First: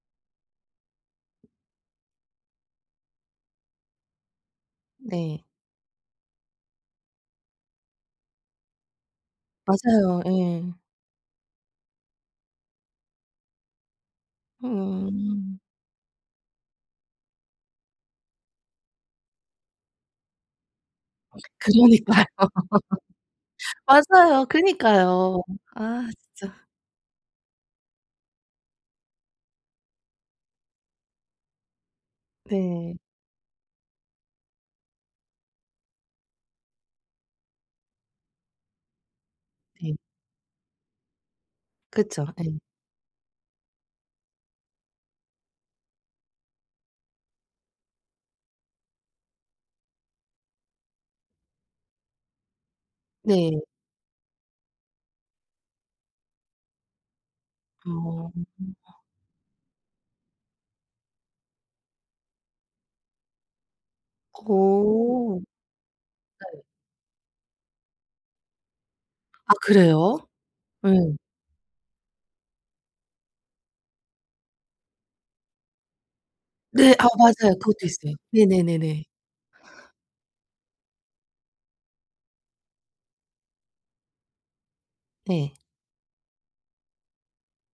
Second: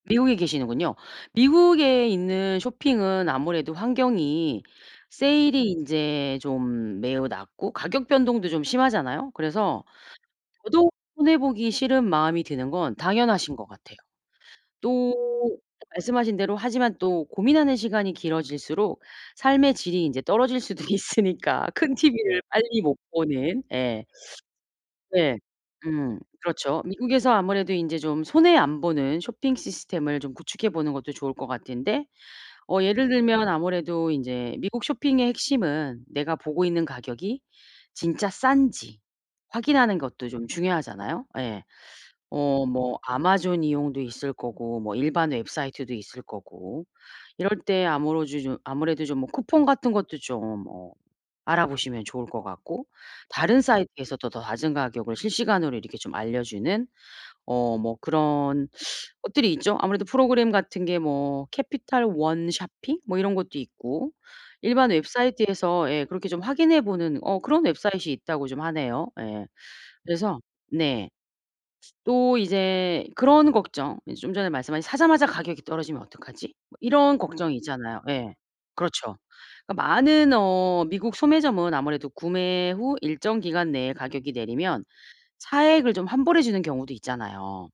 미국에 계시는군요. 미국에 있는 쇼핑은 아무래도 환경이 네. 세일이 인제 좀 매우 낮고 가격 변동도 좀 심하잖아요. 그래서 맞아요. 예. 저도 손해 보기 싫은 마음이 드는 건 당연하신 것 같아요. 또 음. 말씀하신 대로 하지만 또 고민하는 시간이 길어질수록 삶의 질이 인제 떨어질 수도 그러니까요. 있으니까 큰 TV를 빨리 못 보는 예. 맞아요. 네. 그러니까요. 아 음. 진짜. 그렇죠. 미국에서 아무래도 인제 좀 손해 안 보는 쇼핑 시스템을 좀 구축해 보는 것도 좋을 것 같은데 어 네. 예를 들면 아무래도 인제 미국 쇼핑의 핵심은 내가 보고 있는 가격이 진짜 싼지 네. 확인하는 것도 좀 중요하잖아요. 예. 그쵸. 예. 어 뭐 아마존 이용도 있을 거고 뭐 일반 웹사이트도 있을 거고. 이럴 때 아무러지 좀 아무래도 좀 뭐 쿠폰 같은 것도 좀 어 알아보시면 좋을 것 같고 다른 네. 사이트에서도 더 낮은 가격을 실시간으로 이렇게 좀 알려주는 어 뭐 어. 그런 것들이 있죠. 아무래도 프로그램 같은 게 뭐 캐피털 원 쇼핑 뭐 이런 것도 있고, 일반 어. 웹사이트에서 예 그렇게 좀 네. 확인해 보는 어 그런 Website이 있다고 좀 하네요. 예. 아 그래요? 그래서 네. 예. 또 이제 그런 걱정 이제 좀 전에 말씀하신 '사자마자 가격이 떨어지면 어떡하지?' 뭐 네. 아 이런 맞아요. 걱정이 그것도 있잖아요. 있어요. 예. 네네네네. 그렇죠. 그러니까 많은 어 미국 소매점은 아무래도 구매 후 일정 기간 내에 가격이 내리면 네. 차액을 좀 환불해 주는 경우도 있잖아요.